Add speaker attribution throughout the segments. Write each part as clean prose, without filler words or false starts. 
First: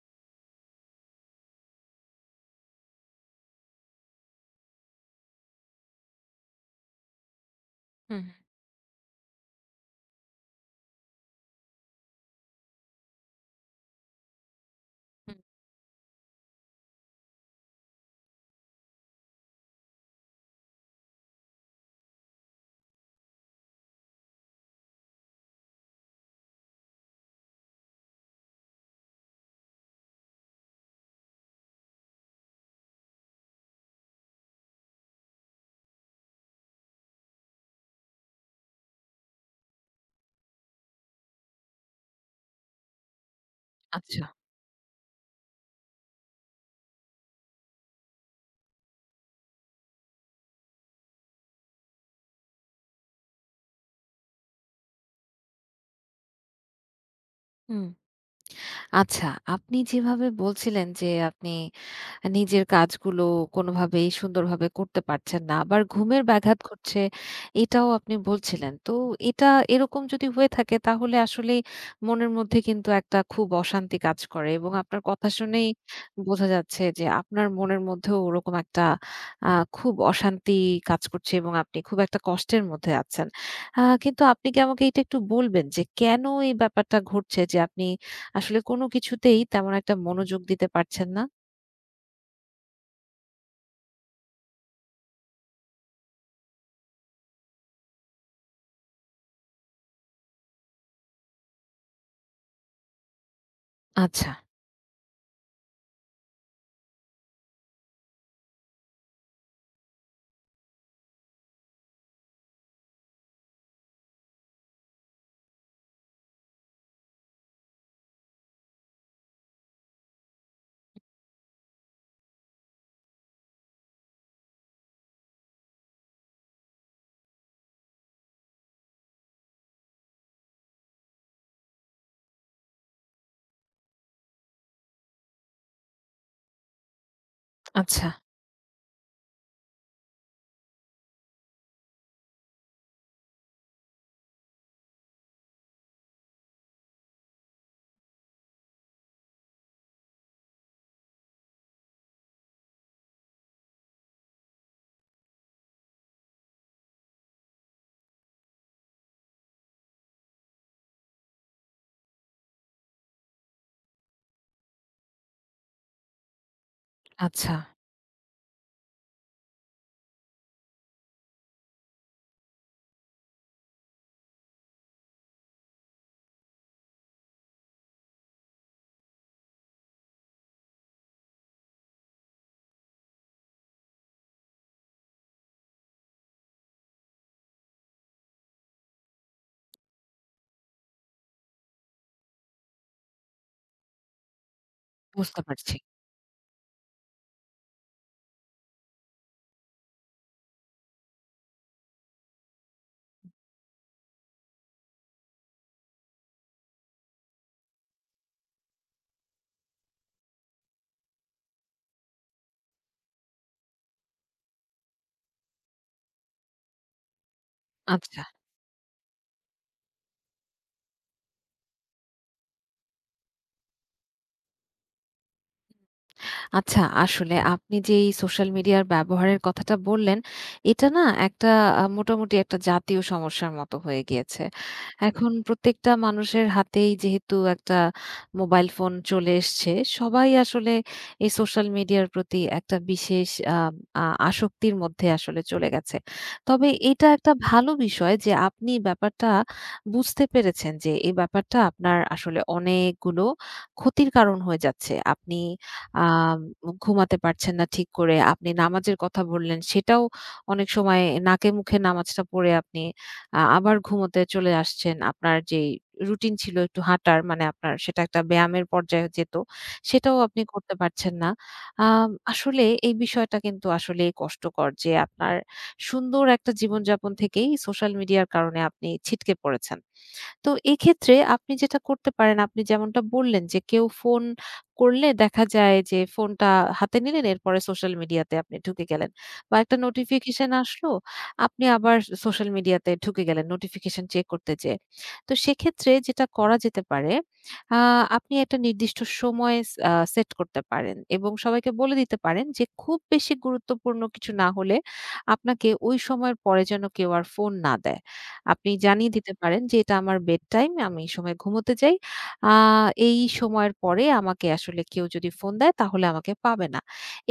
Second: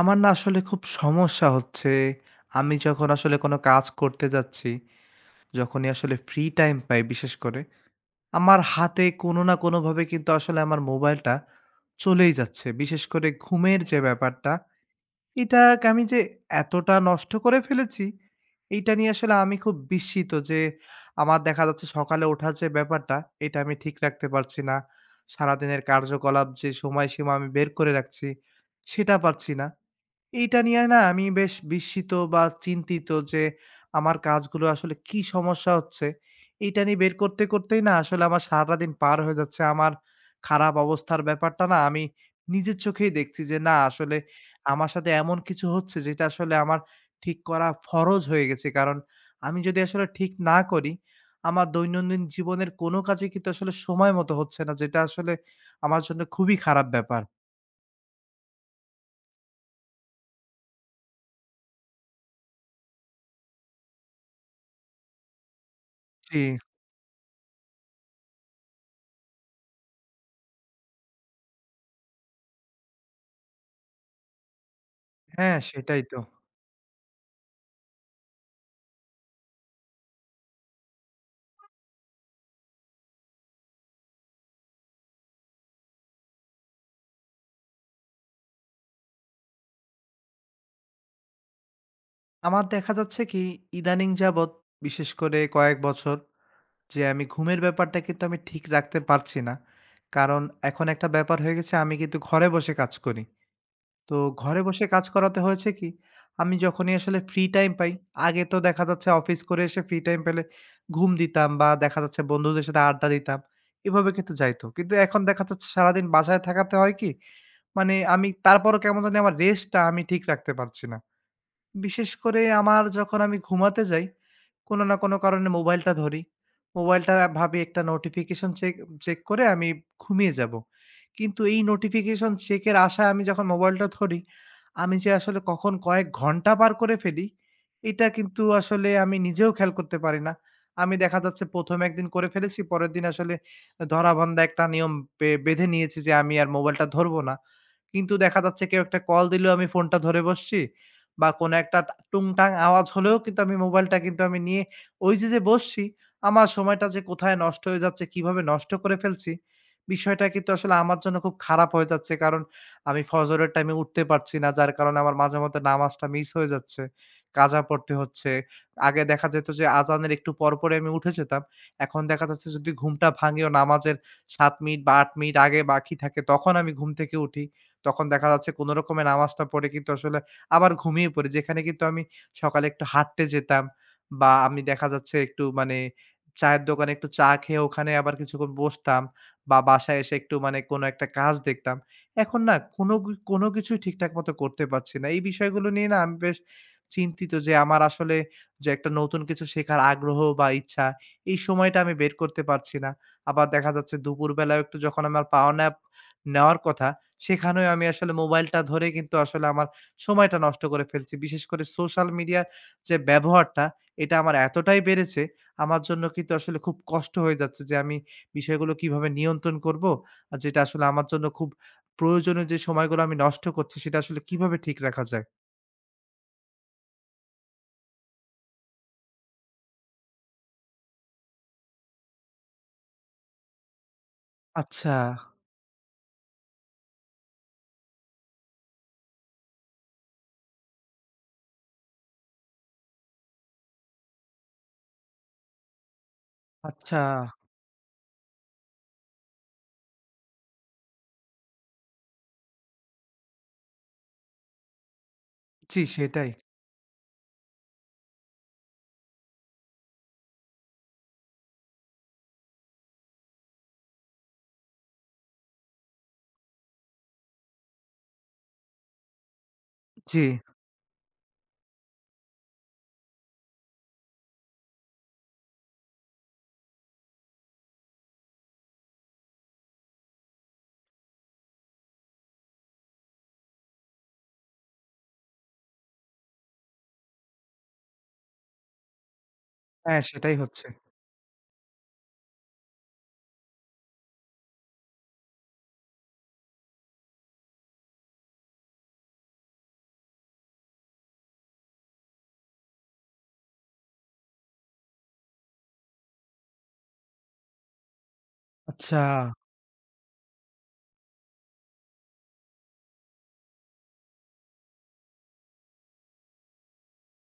Speaker 1: আমার না আসলে খুব সমস্যা হচ্ছে। আমি যখন আসলে কোনো কাজ করতে যাচ্ছি, যখনই আসলে ফ্রি টাইম পাই বিশেষ করে,
Speaker 2: হুম,
Speaker 1: আমার হাতে কোনো না কোনোভাবে কিন্তু আসলে আমার মোবাইলটা চলেই যাচ্ছে। বিশেষ করে ঘুমের যে ব্যাপারটা,
Speaker 2: হুম,
Speaker 1: এটাকে আমি যে এতটা নষ্ট করে ফেলেছি, এইটা নিয়ে আসলে আমি খুব বিস্মিত যে আমার দেখা যাচ্ছে সকালে ওঠার যে ব্যাপারটা, এটা আমি ঠিক রাখতে পারছি না। সারাদিনের কার্যকলাপ যে সময়সীমা আমি বের করে রাখছি, সেটা পারছি না। এইটা নিয়ে না আমি বেশ বিস্মিত বা চিন্তিত যে আমার কাজগুলো আসলে কি সমস্যা হচ্ছে। এইটা নিয়ে বের করতেই না আসলে আমার সারাদিন পার হয়ে যাচ্ছে। আমার খারাপ অবস্থার ব্যাপারটা না আমি নিজের চোখেই দেখছি যে না আসলে
Speaker 2: আচ্ছা।
Speaker 1: আমার সাথে এমন কিছু হচ্ছে যেটা আসলে আমার ঠিক করা ফরজ হয়ে গেছে। কারণ আমি যদি আসলে ঠিক না করি, আমার দৈনন্দিন জীবনের কোনো কাজই কিন্তু আসলে সময় মতো হচ্ছে না। যেটা আসলে আমার জন্য খুবই খারাপ ব্যাপার।
Speaker 2: হুম। আচ্ছা, আপনি যেভাবে বলছিলেন যে আপনি নিজের কাজগুলো কোনোভাবেই সুন্দরভাবে করতে পারছেন না। আবার ঘুমের
Speaker 1: জি,
Speaker 2: ব্যাঘাত ঘটছে, এটাও আপনি বলছিলেন। তো এটা এরকম যদি হয়ে থাকে তাহলে আসলেই মনের মধ্যে কিন্তু একটা খুব অশান্তি কাজ করে, এবং আপনার কথা
Speaker 1: হ্যাঁ
Speaker 2: শুনেই
Speaker 1: সেটাই তো।
Speaker 2: বোঝা যাচ্ছে যে আপনার মনের মধ্যেও ওরকম একটা আ খুব অশান্তি কাজ করছে এবং আপনি খুব একটা কষ্টের মধ্যে আছেন। কিন্তু আপনি কি আমাকে এটা একটু বলবেন যে কেন এই ব্যাপারটা ঘটছে যে আপনি আসলে কোনো কিছুতেই তেমন একটা মনোযোগ দিতে পারছেন না?
Speaker 1: আমার দেখা যাচ্ছে কি ইদানিং যাবৎ বিশেষ করে কয়েক বছর যে আমি ঘুমের ব্যাপারটা কিন্তু আমি ঠিক রাখতে পারছি না। কারণ এখন একটা ব্যাপার হয়ে গেছে আমি কিন্তু ঘরে বসে কাজ করি। তো
Speaker 2: আচ্ছা।
Speaker 1: ঘরে বসে কাজ করাতে হয়েছে কি আমি যখনই আসলে ফ্রি টাইম পাই, আগে তো দেখা যাচ্ছে অফিস করে এসে ফ্রি টাইম পেলে ঘুম দিতাম বা দেখা যাচ্ছে বন্ধুদের সাথে আড্ডা দিতাম। এভাবে কিন্তু যাইত। কিন্তু এখন দেখা যাচ্ছে সারাদিন বাসায় থাকাতে হয় কি, মানে আমি তারপরও কেমন জানি আমার রেস্টটা আমি ঠিক রাখতে পারছি না। বিশেষ করে আমার যখন আমি ঘুমাতে যাই, কোনো না কোনো কারণে মোবাইলটা ধরি। মোবাইলটা ভাবি একটা নোটিফিকেশন চেক চেক করে আমি ঘুমিয়ে যাবো। কিন্তু এই নোটিফিকেশন চেকের আশায় আমি যখন মোবাইলটা ধরি, আমি যে আসলে কখন কয়েক ঘন্টা পার করে ফেলি, এটা
Speaker 2: আচ্ছা,
Speaker 1: কিন্তু আসলে আমি নিজেও খেয়াল করতে পারি না। আমি দেখা যাচ্ছে ১ম একদিন করে ফেলেছি, পরের দিন আসলে ধরাবাঁধা একটা নিয়ম বেঁধে নিয়েছি যে আমি আর মোবাইলটা ধরবো না। কিন্তু দেখা যাচ্ছে কেউ একটা কল দিলেও আমি ফোনটা ধরে বসছি। বা কোনো একটা টুংটাং আওয়াজ হলেও কিন্তু আমি মোবাইলটা কিন্তু আমি নিয়ে ওই যে, যে বসছি, আমার সময়টা যে কোথায় নষ্ট হয়ে যাচ্ছে, কিভাবে নষ্ট করে ফেলছি, বিষয়টা কিন্তু আসলে আমার জন্য খুব খারাপ হয়ে যাচ্ছে। কারণ আমি ফজরের টাইমে উঠতে পারছি না। যার কারণে আমার মাঝে মধ্যে নামাজটা মিস হয়ে যাচ্ছে।
Speaker 2: আচ্ছা,
Speaker 1: কাজা পড়তে হচ্ছে। আগে দেখা যেত যে আজানের একটু পরপরই আমি উঠে যেতাম। এখন দেখা যাচ্ছে যদি ঘুমটা ভাঙেও নামাজের ৭ মিনিট বা ৮ মিনিট আগে বাকি থাকে তখন আমি ঘুম থেকে উঠি। তখন দেখা যাচ্ছে কোন রকমে নামাজটা পড়ে কিন্তু আসলে আবার ঘুমিয়ে পড়ি। যেখানে কিন্তু আমি সকালে একটু হাঁটতে যেতাম বা আমি দেখা যাচ্ছে একটু মানে চায়ের দোকানে একটু চা খেয়ে ওখানে আবার কিছুক্ষণ বসতাম বা বাসায় এসে একটু মানে কোনো একটা কাজ দেখতাম। এখন না কোনো কিছুই ঠিকঠাক মতো করতে পারছি না। এই
Speaker 2: বুঝতে
Speaker 1: বিষয়গুলো
Speaker 2: পারছি।
Speaker 1: নিয়ে না আমি বেশ চিন্তিত যে আমার আসলে যে একটা নতুন কিছু শেখার আগ্রহ বা ইচ্ছা, এই সময়টা আমি বের করতে পারছি না। আবার দেখা যাচ্ছে দুপুরবেলাও একটু যখন আমার পাওয়ার ন্যাপ নেওয়ার কথা, সেখানেও আমি আসলে মোবাইলটা ধরে কিন্তু আসলে আমার সময়টা নষ্ট করে ফেলছি। বিশেষ করে সোশ্যাল মিডিয়ার যে ব্যবহারটা, এটা আমার এতটাই বেড়েছে, আমার জন্য কিন্তু আসলে খুব কষ্ট হয়ে যাচ্ছে যে আমি
Speaker 2: আচ্ছা।
Speaker 1: বিষয়গুলো কিভাবে নিয়ন্ত্রণ করব? আর যেটা আসলে আমার জন্য খুব প্রয়োজনীয় যে সময়গুলো আমি নষ্ট করছি, সেটা আসলে কিভাবে ঠিক রাখা যায়?
Speaker 2: আচ্ছা, আসলে আপনি যে এই সোশ্যাল মিডিয়ার ব্যবহারের কথাটা বললেন, এটা না একটা মোটামুটি একটা জাতীয় সমস্যার মতো হয়ে গিয়েছে।
Speaker 1: আচ্ছা,
Speaker 2: এখন প্রত্যেকটা মানুষের হাতেই যেহেতু একটা মোবাইল ফোন চলে এসছে, সবাই আসলে এই সোশ্যাল মিডিয়ার প্রতি একটা বিশেষ আ আ আসক্তির মধ্যে আসলে চলে গেছে। তবে
Speaker 1: আচ্ছা।
Speaker 2: এটা একটা ভালো বিষয় যে আপনি ব্যাপারটা বুঝতে পেরেছেন যে এই ব্যাপারটা আপনার আসলে অনেকগুলো ক্ষতির কারণ হয়ে যাচ্ছে। আপনি
Speaker 1: জি,
Speaker 2: আ
Speaker 1: সেটাই।
Speaker 2: ঘুমাতে পারছেন না ঠিক করে। আপনি নামাজের কথা বললেন, সেটাও অনেক সময় নাকে মুখে নামাজটা পড়ে আপনি আবার ঘুমোতে চলে আসছেন। আপনার যেই রুটিন ছিল একটু হাঁটার, মানে আপনার সেটা একটা ব্যায়ামের পর্যায়ে যেত। সেটাও
Speaker 1: জি।
Speaker 2: আপনি করতে পারছেন না। আসলে এই বিষয়টা কিন্তু আসলেই কষ্টকর যে আপনার সুন্দর একটা জীবনযাপন থেকেই সোশ্যাল মিডিয়ার কারণে আপনি ছিটকে পড়েছেন। তো এক্ষেত্রে আপনি যেটা করতে পারেন, আপনি যেমনটা বললেন যে কেউ ফোন করলে দেখা যায় যে ফোনটা হাতে নিলেন, এরপরে সোশ্যাল মিডিয়াতে আপনি ঢুকে গেলেন। বা একটা
Speaker 1: হ্যাঁ, সেটাই
Speaker 2: নোটিফিকেশন
Speaker 1: হচ্ছে।
Speaker 2: আসলো, আপনি আবার সোশ্যাল মিডিয়াতে ঢুকে গেলেন নোটিফিকেশন চেক করতে যেয়ে। তো সেক্ষেত্রে যেটা করা যেতে পারে, আ আপনি একটা নির্দিষ্ট সময় স আ সেট করতে পারেন এবং সবাইকে বলে দিতে পারেন যে খুব বেশি গুরুত্বপূর্ণ কিছু না হলে আপনাকে ওই সময়ের পরে যেন কেউ আর ফোন না দেয়। আপনি
Speaker 1: আচ্ছা।
Speaker 2: জানিয়ে দিতে পারেন যে এটা আমার বেড টাইম। আমি এই সময় ঘুমোতে যাই। আ এই সময়ের পরে আমাকে আসলে কেউ যদি ফোন দেয় তাহলে আমাকে পাবে না।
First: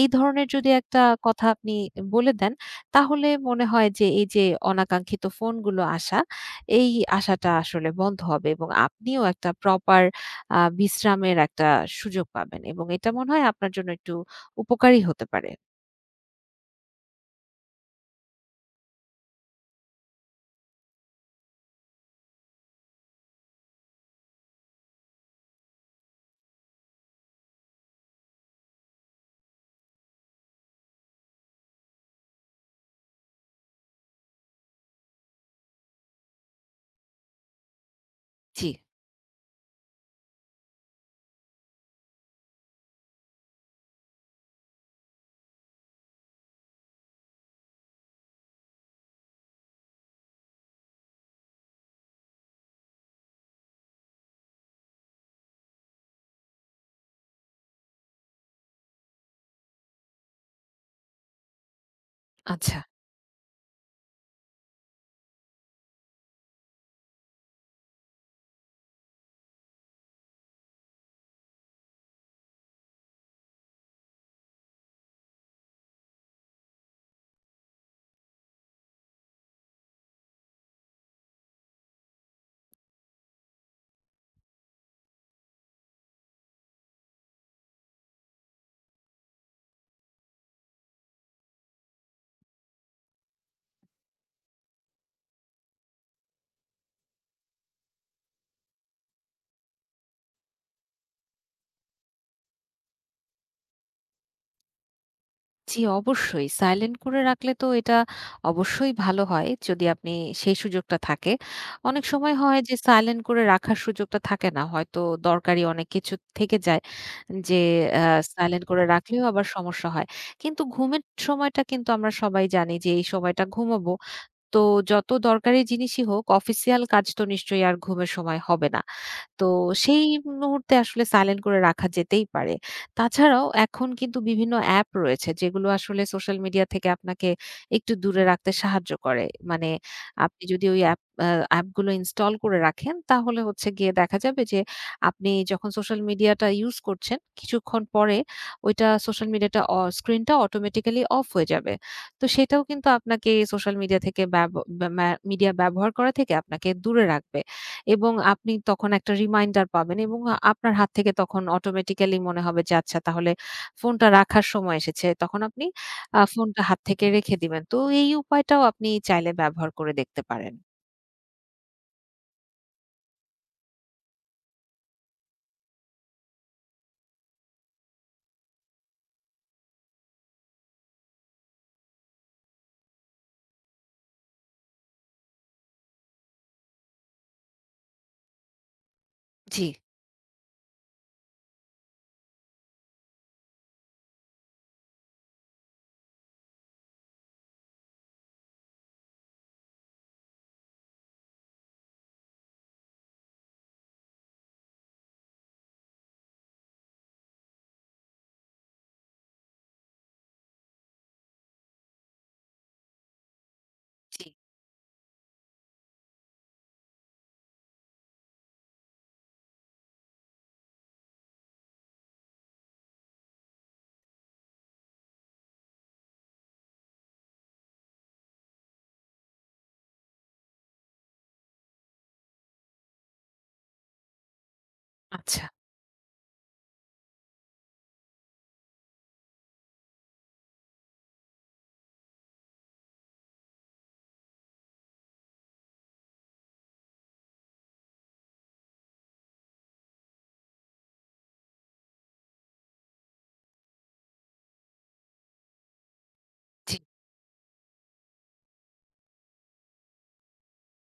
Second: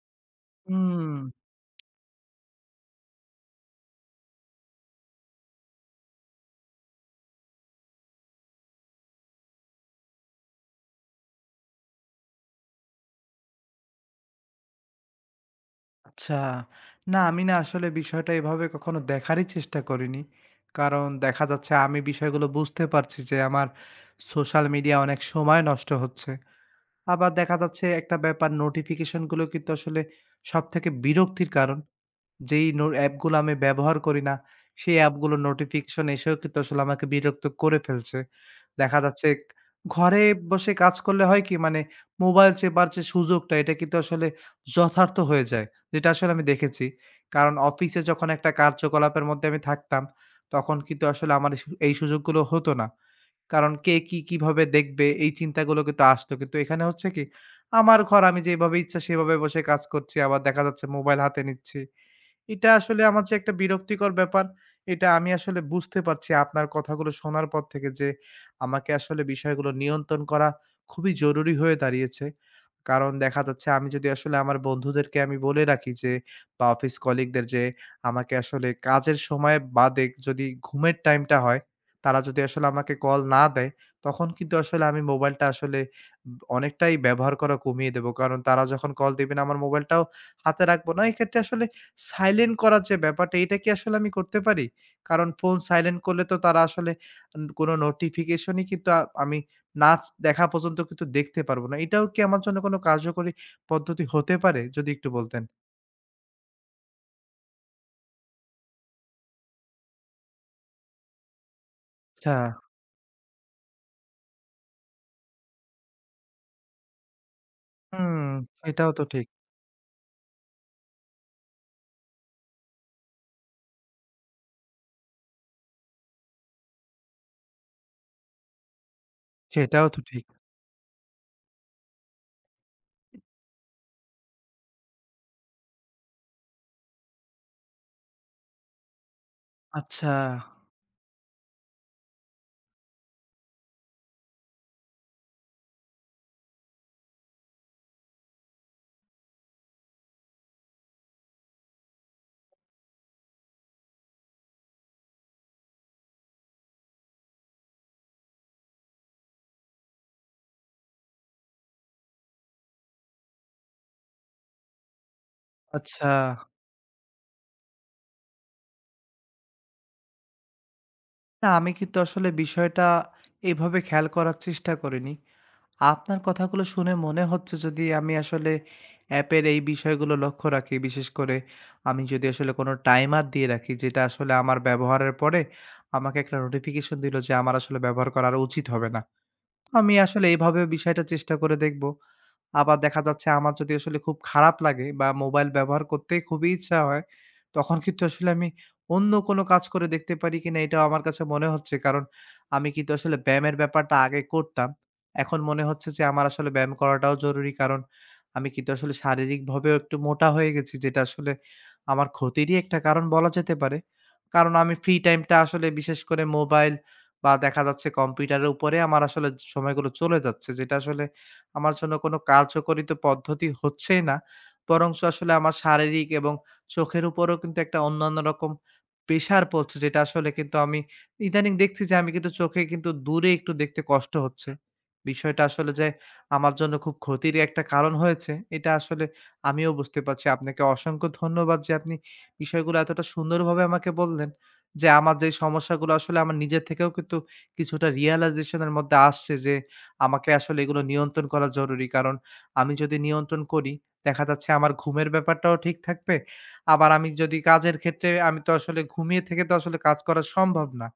Speaker 2: এই ধরনের যদি একটা
Speaker 1: হুম।
Speaker 2: কথা আপনি বলে দেন তাহলে মনে হয় যে এই যে অনাকাঙ্ক্ষিত ফোনগুলো আসা, এই আশাটা আসলে বন্ধ হবে এবং আপনিও একটা প্রপার বিশ্রামের একটা সুযোগ পাবেন, এবং এটা মনে হয় আপনার জন্য একটু উপকারী হতে পারে।
Speaker 1: আচ্ছা। না, আমি না আসলে বিষয়টা এভাবে কখনো দেখারই চেষ্টা করিনি। কারণ দেখা যাচ্ছে আমি বিষয়গুলো বুঝতে পারছি যে আমার সোশ্যাল মিডিয়া অনেক সময় নষ্ট হচ্ছে। আবার দেখা যাচ্ছে একটা ব্যাপার নোটিফিকেশনগুলো কিন্তু আসলে সবথেকে বিরক্তির কারণ। যেই অ্যাপগুলো আমি ব্যবহার করি না, সেই অ্যাপগুলোর নোটিফিকেশন এসেও কিন্তু আসলে আমাকে বিরক্ত করে ফেলছে।
Speaker 2: জি,
Speaker 1: দেখা যাচ্ছে ঘরে বসে কাজ করলে হয় কি মানে মোবাইল চেপার যে সুযোগটা এটা কিন্তু আসলে যথার্থ হয়ে যায়। যেটা আসলে আমি দেখেছি। কারণ অফিসে যখন একটা কার্যকলাপের মধ্যে আমি থাকতাম, তখন কিন্তু আসলে আমার এই সুযোগগুলো হতো না। কারণ কে কি কিভাবে দেখবে এই চিন্তাগুলো কিন্তু আসতো। কিন্তু এখানে হচ্ছে কি আমার ঘর আমি যেভাবে ইচ্ছা সেভাবে বসে কাজ করছি। আবার দেখা যাচ্ছে মোবাইল হাতে নিচ্ছি। এটা
Speaker 2: আচ্ছা।
Speaker 1: আসলে আমার যে একটা বিরক্তিকর ব্যাপার, এটা আমি আসলে বুঝতে পারছি আপনার কথাগুলো শোনার পর থেকে যে, আমাকে আসলে বিষয়গুলো নিয়ন্ত্রণ করা খুবই জরুরি হয়ে দাঁড়িয়েছে। কারণ দেখা যাচ্ছে আমি যদি আসলে আমার বন্ধুদেরকে আমি বলে রাখি যে বা অফিস কলিগদের যে আমাকে আসলে কাজের সময় বাদে যদি ঘুমের টাইমটা হয়, তারা যদি আসলে আমাকে কল না দেয়, তখন কিন্তু আসলে আমি মোবাইলটা আসলে অনেকটাই ব্যবহার করা কমিয়ে দেব। কারণ তারা যখন কল দিবে না, আমার মোবাইলটাও হাতে রাখবো না। এক্ষেত্রে আসলে সাইলেন্ট করার যে ব্যাপারটা, এটা কি আসলে আমি করতে পারি? কারণ ফোন সাইলেন্ট করলে তো তারা আসলে কোনো নোটিফিকেশনই কিন্তু আমি নাচ দেখা পর্যন্ত কিন্তু দেখতে পারবো না। এটাও কি আমার জন্য কোনো কার্যকরী পদ্ধতি হতে পারে? যদি একটু বলতেন।
Speaker 2: জি, অবশ্যই। সাইলেন্ট করে রাখলে তো এটা অবশ্যই ভালো হয়, যদি আপনি সেই সুযোগটা থাকে। অনেক
Speaker 1: আচ্ছা।
Speaker 2: সময় হয় যে সাইলেন্ট করে রাখার সুযোগটা থাকে না। হয়তো দরকারি অনেক কিছু থেকে যায় যে আ
Speaker 1: হুম,
Speaker 2: সাইলেন্ট করে
Speaker 1: এটাও তো
Speaker 2: রাখলেও
Speaker 1: ঠিক।
Speaker 2: আবার সমস্যা হয়। কিন্তু ঘুমের সময়টা কিন্তু আমরা সবাই জানি যে এই সময়টা ঘুমাবো। তো যত দরকারি জিনিসই হোক, অফিসিয়াল কাজ তো নিশ্চয়ই আর ঘুমের সময় হবে না। তো
Speaker 1: সেটাও তো
Speaker 2: সেই
Speaker 1: ঠিক।
Speaker 2: মুহূর্তে আসলে সাইলেন্ট করে রাখা যেতেই পারে। তাছাড়াও এখন কিন্তু বিভিন্ন অ্যাপ রয়েছে যেগুলো আসলে সোশ্যাল মিডিয়া থেকে আপনাকে একটু দূরে রাখতে সাহায্য করে। মানে
Speaker 1: আচ্ছা,
Speaker 2: আপনি যদি ওই অ্যাপগুলো ইনস্টল করে রাখেন তাহলে হচ্ছে গিয়ে দেখা যাবে যে আপনি যখন সোশ্যাল মিডিয়াটা ইউজ করছেন কিছুক্ষণ পরে ওইটা সোশ্যাল মিডিয়াটা অ স্ক্রিনটা অটোমেটিক্যালি অফ হয়ে যাবে। তো সেটাও কিন্তু আপনাকে সোশ্যাল মিডিয়া থেকে ব্যব ব্যা মিডিয়া ব্যবহার করা থেকে আপনাকে দূরে রাখবে। এবং আপনি তখন একটা রিমাইন্ডার পাবেন, এবং আপনার হাত থেকে তখন অটোমেটিক্যালি মনে হবে যে আচ্ছা তাহলে ফোনটা রাখার সময় এসেছে। তখন আপনি
Speaker 1: আচ্ছা।
Speaker 2: ফোনটা হাত থেকে রেখে দিবেন। তো এই উপায়টাও আপনি চাইলে ব্যবহার করে দেখতে পারেন।
Speaker 1: না আমি কিন্তু আসলে বিষয়টা এভাবে খেয়াল করার চেষ্টা করিনি। আপনার কথাগুলো শুনে মনে হচ্ছে যদি আমি আসলে অ্যাপের এই বিষয়গুলো লক্ষ্য রাখি, বিশেষ করে আমি যদি আসলে কোনো টাইমার দিয়ে রাখি যেটা আসলে আমার ব্যবহারের পরে আমাকে একটা নোটিফিকেশন দিল যে আমার আসলে ব্যবহার করা আর উচিত হবে না।
Speaker 2: জি,
Speaker 1: আমি আসলে এভাবে বিষয়টা চেষ্টা করে দেখব। আবার দেখা যাচ্ছে আমার যদি আসলে খুব খারাপ লাগে বা মোবাইল ব্যবহার করতে খুবই ইচ্ছা হয়, তখন কিন্তু আসলে আমি অন্য কোনো কাজ করে দেখতে পারি কিনা এটাও আমার কাছে মনে হচ্ছে। কারণ আমি কিন্তু আসলে ব্যায়ামের ব্যাপারটা আগে করতাম। এখন মনে হচ্ছে যে আমার আসলে ব্যায়াম করাটাও জরুরি। কারণ আমি কিন্তু আসলে শারীরিকভাবেও একটু মোটা হয়ে গেছি যেটা আসলে আমার ক্ষতিরই একটা কারণ বলা যেতে পারে।
Speaker 2: জি।
Speaker 1: কারণ আমি ফ্রি টাইমটা আসলে বিশেষ করে মোবাইল বা দেখা যাচ্ছে কম্পিউটারের উপরে আমার আসলে সময়গুলো চলে যাচ্ছে। যেটা আসলে আমার জন্য কোনো কার্যকরিত পদ্ধতি হচ্ছেই না। বরঞ্চ আসলে আমার শারীরিক এবং চোখের উপরেও কিন্তু একটা অন্যান্য রকম প্রেশার পড়ছে। যেটা আসলে কিন্তু আমি ইদানিং দেখছি যে আমি কিন্তু চোখে কিন্তু দূরে একটু দেখতে কষ্ট হচ্ছে। বিষয়টা
Speaker 2: আচ্ছা,
Speaker 1: আসলে যে আমার জন্য খুব ক্ষতির একটা কারণ হয়েছে, এটা আসলে আমিও বুঝতে পারছি। আপনাকে অসংখ্য ধন্যবাদ যে আপনি বিষয়গুলো এতটা সুন্দরভাবে আমাকে বললেন। যে আমার যে সমস্যাগুলো আসলে আমার নিজে থেকেও কিন্তু কিছুটা realization এর মধ্যে আসছে যে আমাকে আসলে এগুলো নিয়ন্ত্রণ করা জরুরি। কারণ আমি যদি নিয়ন্ত্রণ করি, দেখা যাচ্ছে আমার ঘুমের ব্যাপারটাও ঠিক থাকবে।
Speaker 2: জি,
Speaker 1: আবার আমি যদি কাজের ক্ষেত্রে আমি তো আসলে ঘুমিয়ে থেকে তো আসলে কাজ করা সম্ভব না।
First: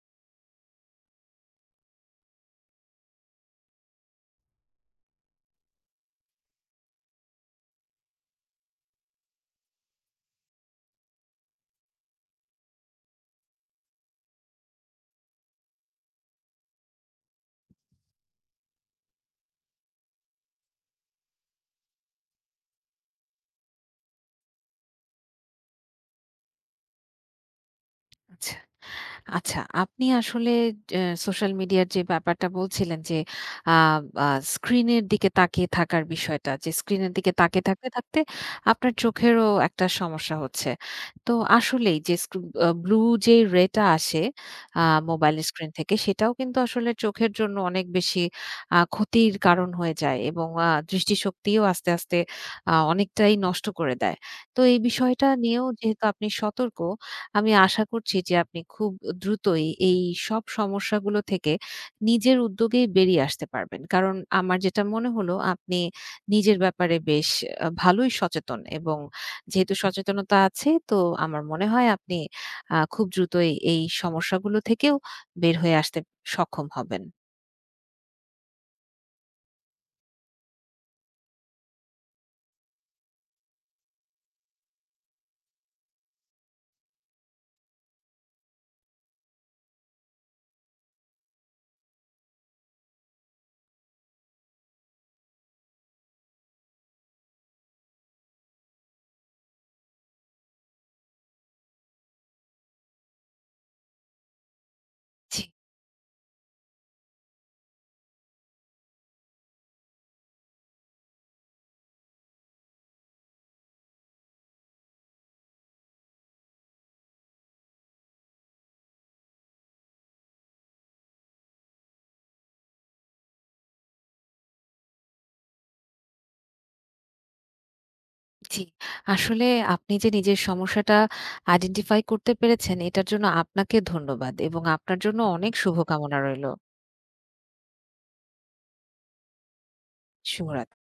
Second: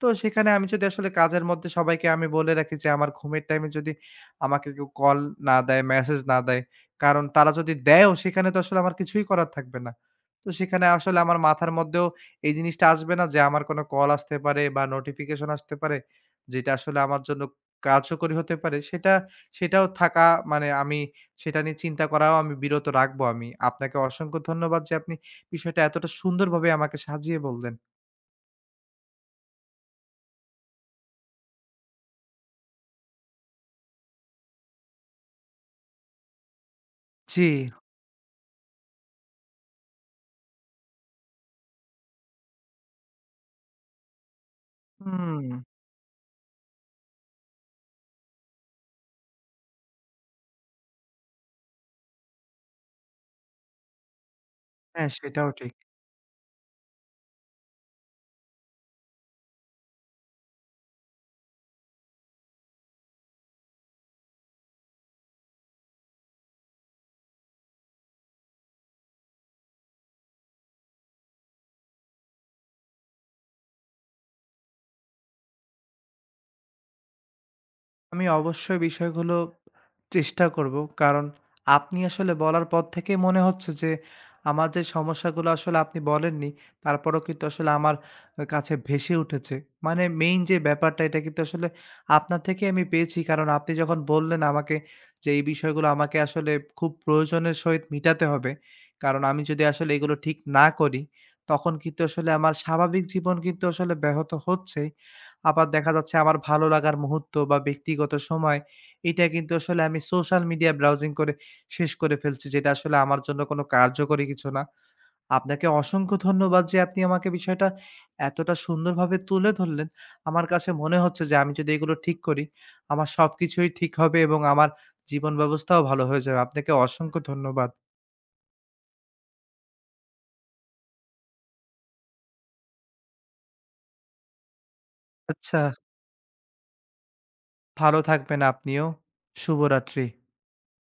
Speaker 1: তো সেখানে আমি যদি আসলে কাজের মধ্যে সবাইকে আমি বলে রাখি যে আমার ঘুমের টাইমে যদি আমাকে কেউ কল না দেয়, মেসেজ না দেয়, কারণ তারা যদি দেয়ও সেখানে তো আসলে আমার কিছুই করার থাকবে না। তো সেখানে আসলে আমার মাথার মধ্যেও এই জিনিসটা আসবে না যে আমার কোনো কল আসতে পারে বা নোটিফিকেশন আসতে পারে, যেটা আসলে আমার জন্য কার্যকরী হতে পারে সেটা সেটাও থাকা মানে আমি সেটা নিয়ে চিন্তা করাও আমি বিরত রাখবো আমি। আপনাকে অসংখ্য ধন্যবাদ যে আপনি বিষয়টা এতটা সুন্দরভাবে আমাকে সাজিয়ে বললেন।
Speaker 2: আচ্ছা। আচ্ছা, আপনি আসলে যে সোশ্যাল মিডিয়ার যে ব্যাপারটা বলছিলেন যে আ আ স্ক্রিনের দিকে তাকিয়ে থাকার বিষয়টা, যে স্ক্রিনের দিকে
Speaker 1: জি,
Speaker 2: তাকিয়ে থাকতে, থাকতে আপনার চোখেরও একটা সমস্যা হচ্ছে। তো আসলেই যে স্ক্রু আ ব্লু যে রে টা আসে আ মোবাইলের
Speaker 1: হুম।
Speaker 2: স্ক্রিন থেকে, সেটাও কিন্তু আসলে চোখের জন্য অনেক বেশি ক্ষতির কারণ হয়ে যায়, এবং দৃষ্টিশক্তিও আস্তে, আস্তে অনেকটাই নষ্ট করে দেয়। তো এই
Speaker 1: হ্যাঁ,
Speaker 2: বিষয়টা
Speaker 1: সেটাও
Speaker 2: নিয়েও
Speaker 1: ঠিক।
Speaker 2: যেহেতু আপনি সতর্ক, আমি আশা করছি যে আপনি খুব দ্রুতই এই সব সমস্যাগুলো থেকে নিজের উদ্যোগেই বেরিয়ে আসতে পারবেন। কারণ আমার যেটা মনে হলো আপনি নিজের ব্যাপারে বেশ ভালোই সচেতন, এবং যেহেতু সচেতনতা আছে তো আমার মনে হয় আপনি খুব দ্রুতই এই সমস্যাগুলো থেকেও বের হয়ে আসতে সক্ষম হবেন।
Speaker 1: আমি অবশ্যই বিষয়গুলো চেষ্টা করব। কারণ আপনি আসলে বলার পর থেকেই মনে হচ্ছে যে, আমার যে সমস্যাগুলো আসলে আপনি বলেননি, তারপরেও কিন্তু আসলে আমার কাছে ভেসে উঠেছে। মানে মেইন যে ব্যাপারটা এটা কিন্তু আসলে আপনার থেকেই আমি পেয়েছি। কারণ আপনি যখন বললেন আমাকে যে, এই বিষয়গুলো আমাকে আসলে খুব প্রয়োজনের সহিত মিটাতে হবে। কারণ আমি যদি আসলে এগুলো ঠিক না করি, তখন কিন্তু আসলে আমার স্বাভাবিক জীবন কিন্তু আসলে ব্যাহত হচ্ছে।
Speaker 2: জি,
Speaker 1: আবার দেখা যাচ্ছে আমার ভালো লাগার মুহূর্ত বা ব্যক্তিগত সময়, এটা কিন্তু আসলে আমি সোশ্যাল মিডিয়া ব্রাউজিং করে শেষ করে ফেলছি, যেটা আসলে আমার জন্য কোনো কার্যকরী কিছু না। আপনাকে অসংখ্য ধন্যবাদ যে আপনি আমাকে বিষয়টা এতটা সুন্দরভাবে তুলে ধরলেন। আমার কাছে মনে হচ্ছে যে আমি যদি এগুলো ঠিক করি, আমার সবকিছুই ঠিক হবে এবং আমার জীবন ব্যবস্থাও ভালো হয়ে যাবে। আপনাকে অসংখ্য ধন্যবাদ।
Speaker 2: জি। আসলে আপনি যে নিজের সমস্যাটা আইডেন্টিফাই করতে পেরেছেন, এটার জন্য আপনাকে ধন্যবাদ এবং আপনার জন্য অনেক
Speaker 1: আচ্ছা,
Speaker 2: শুভকামনা রইলো।
Speaker 1: ভালো থাকবেন আপনিও। শুভরাত্রি।
Speaker 2: শুভরাত্রি।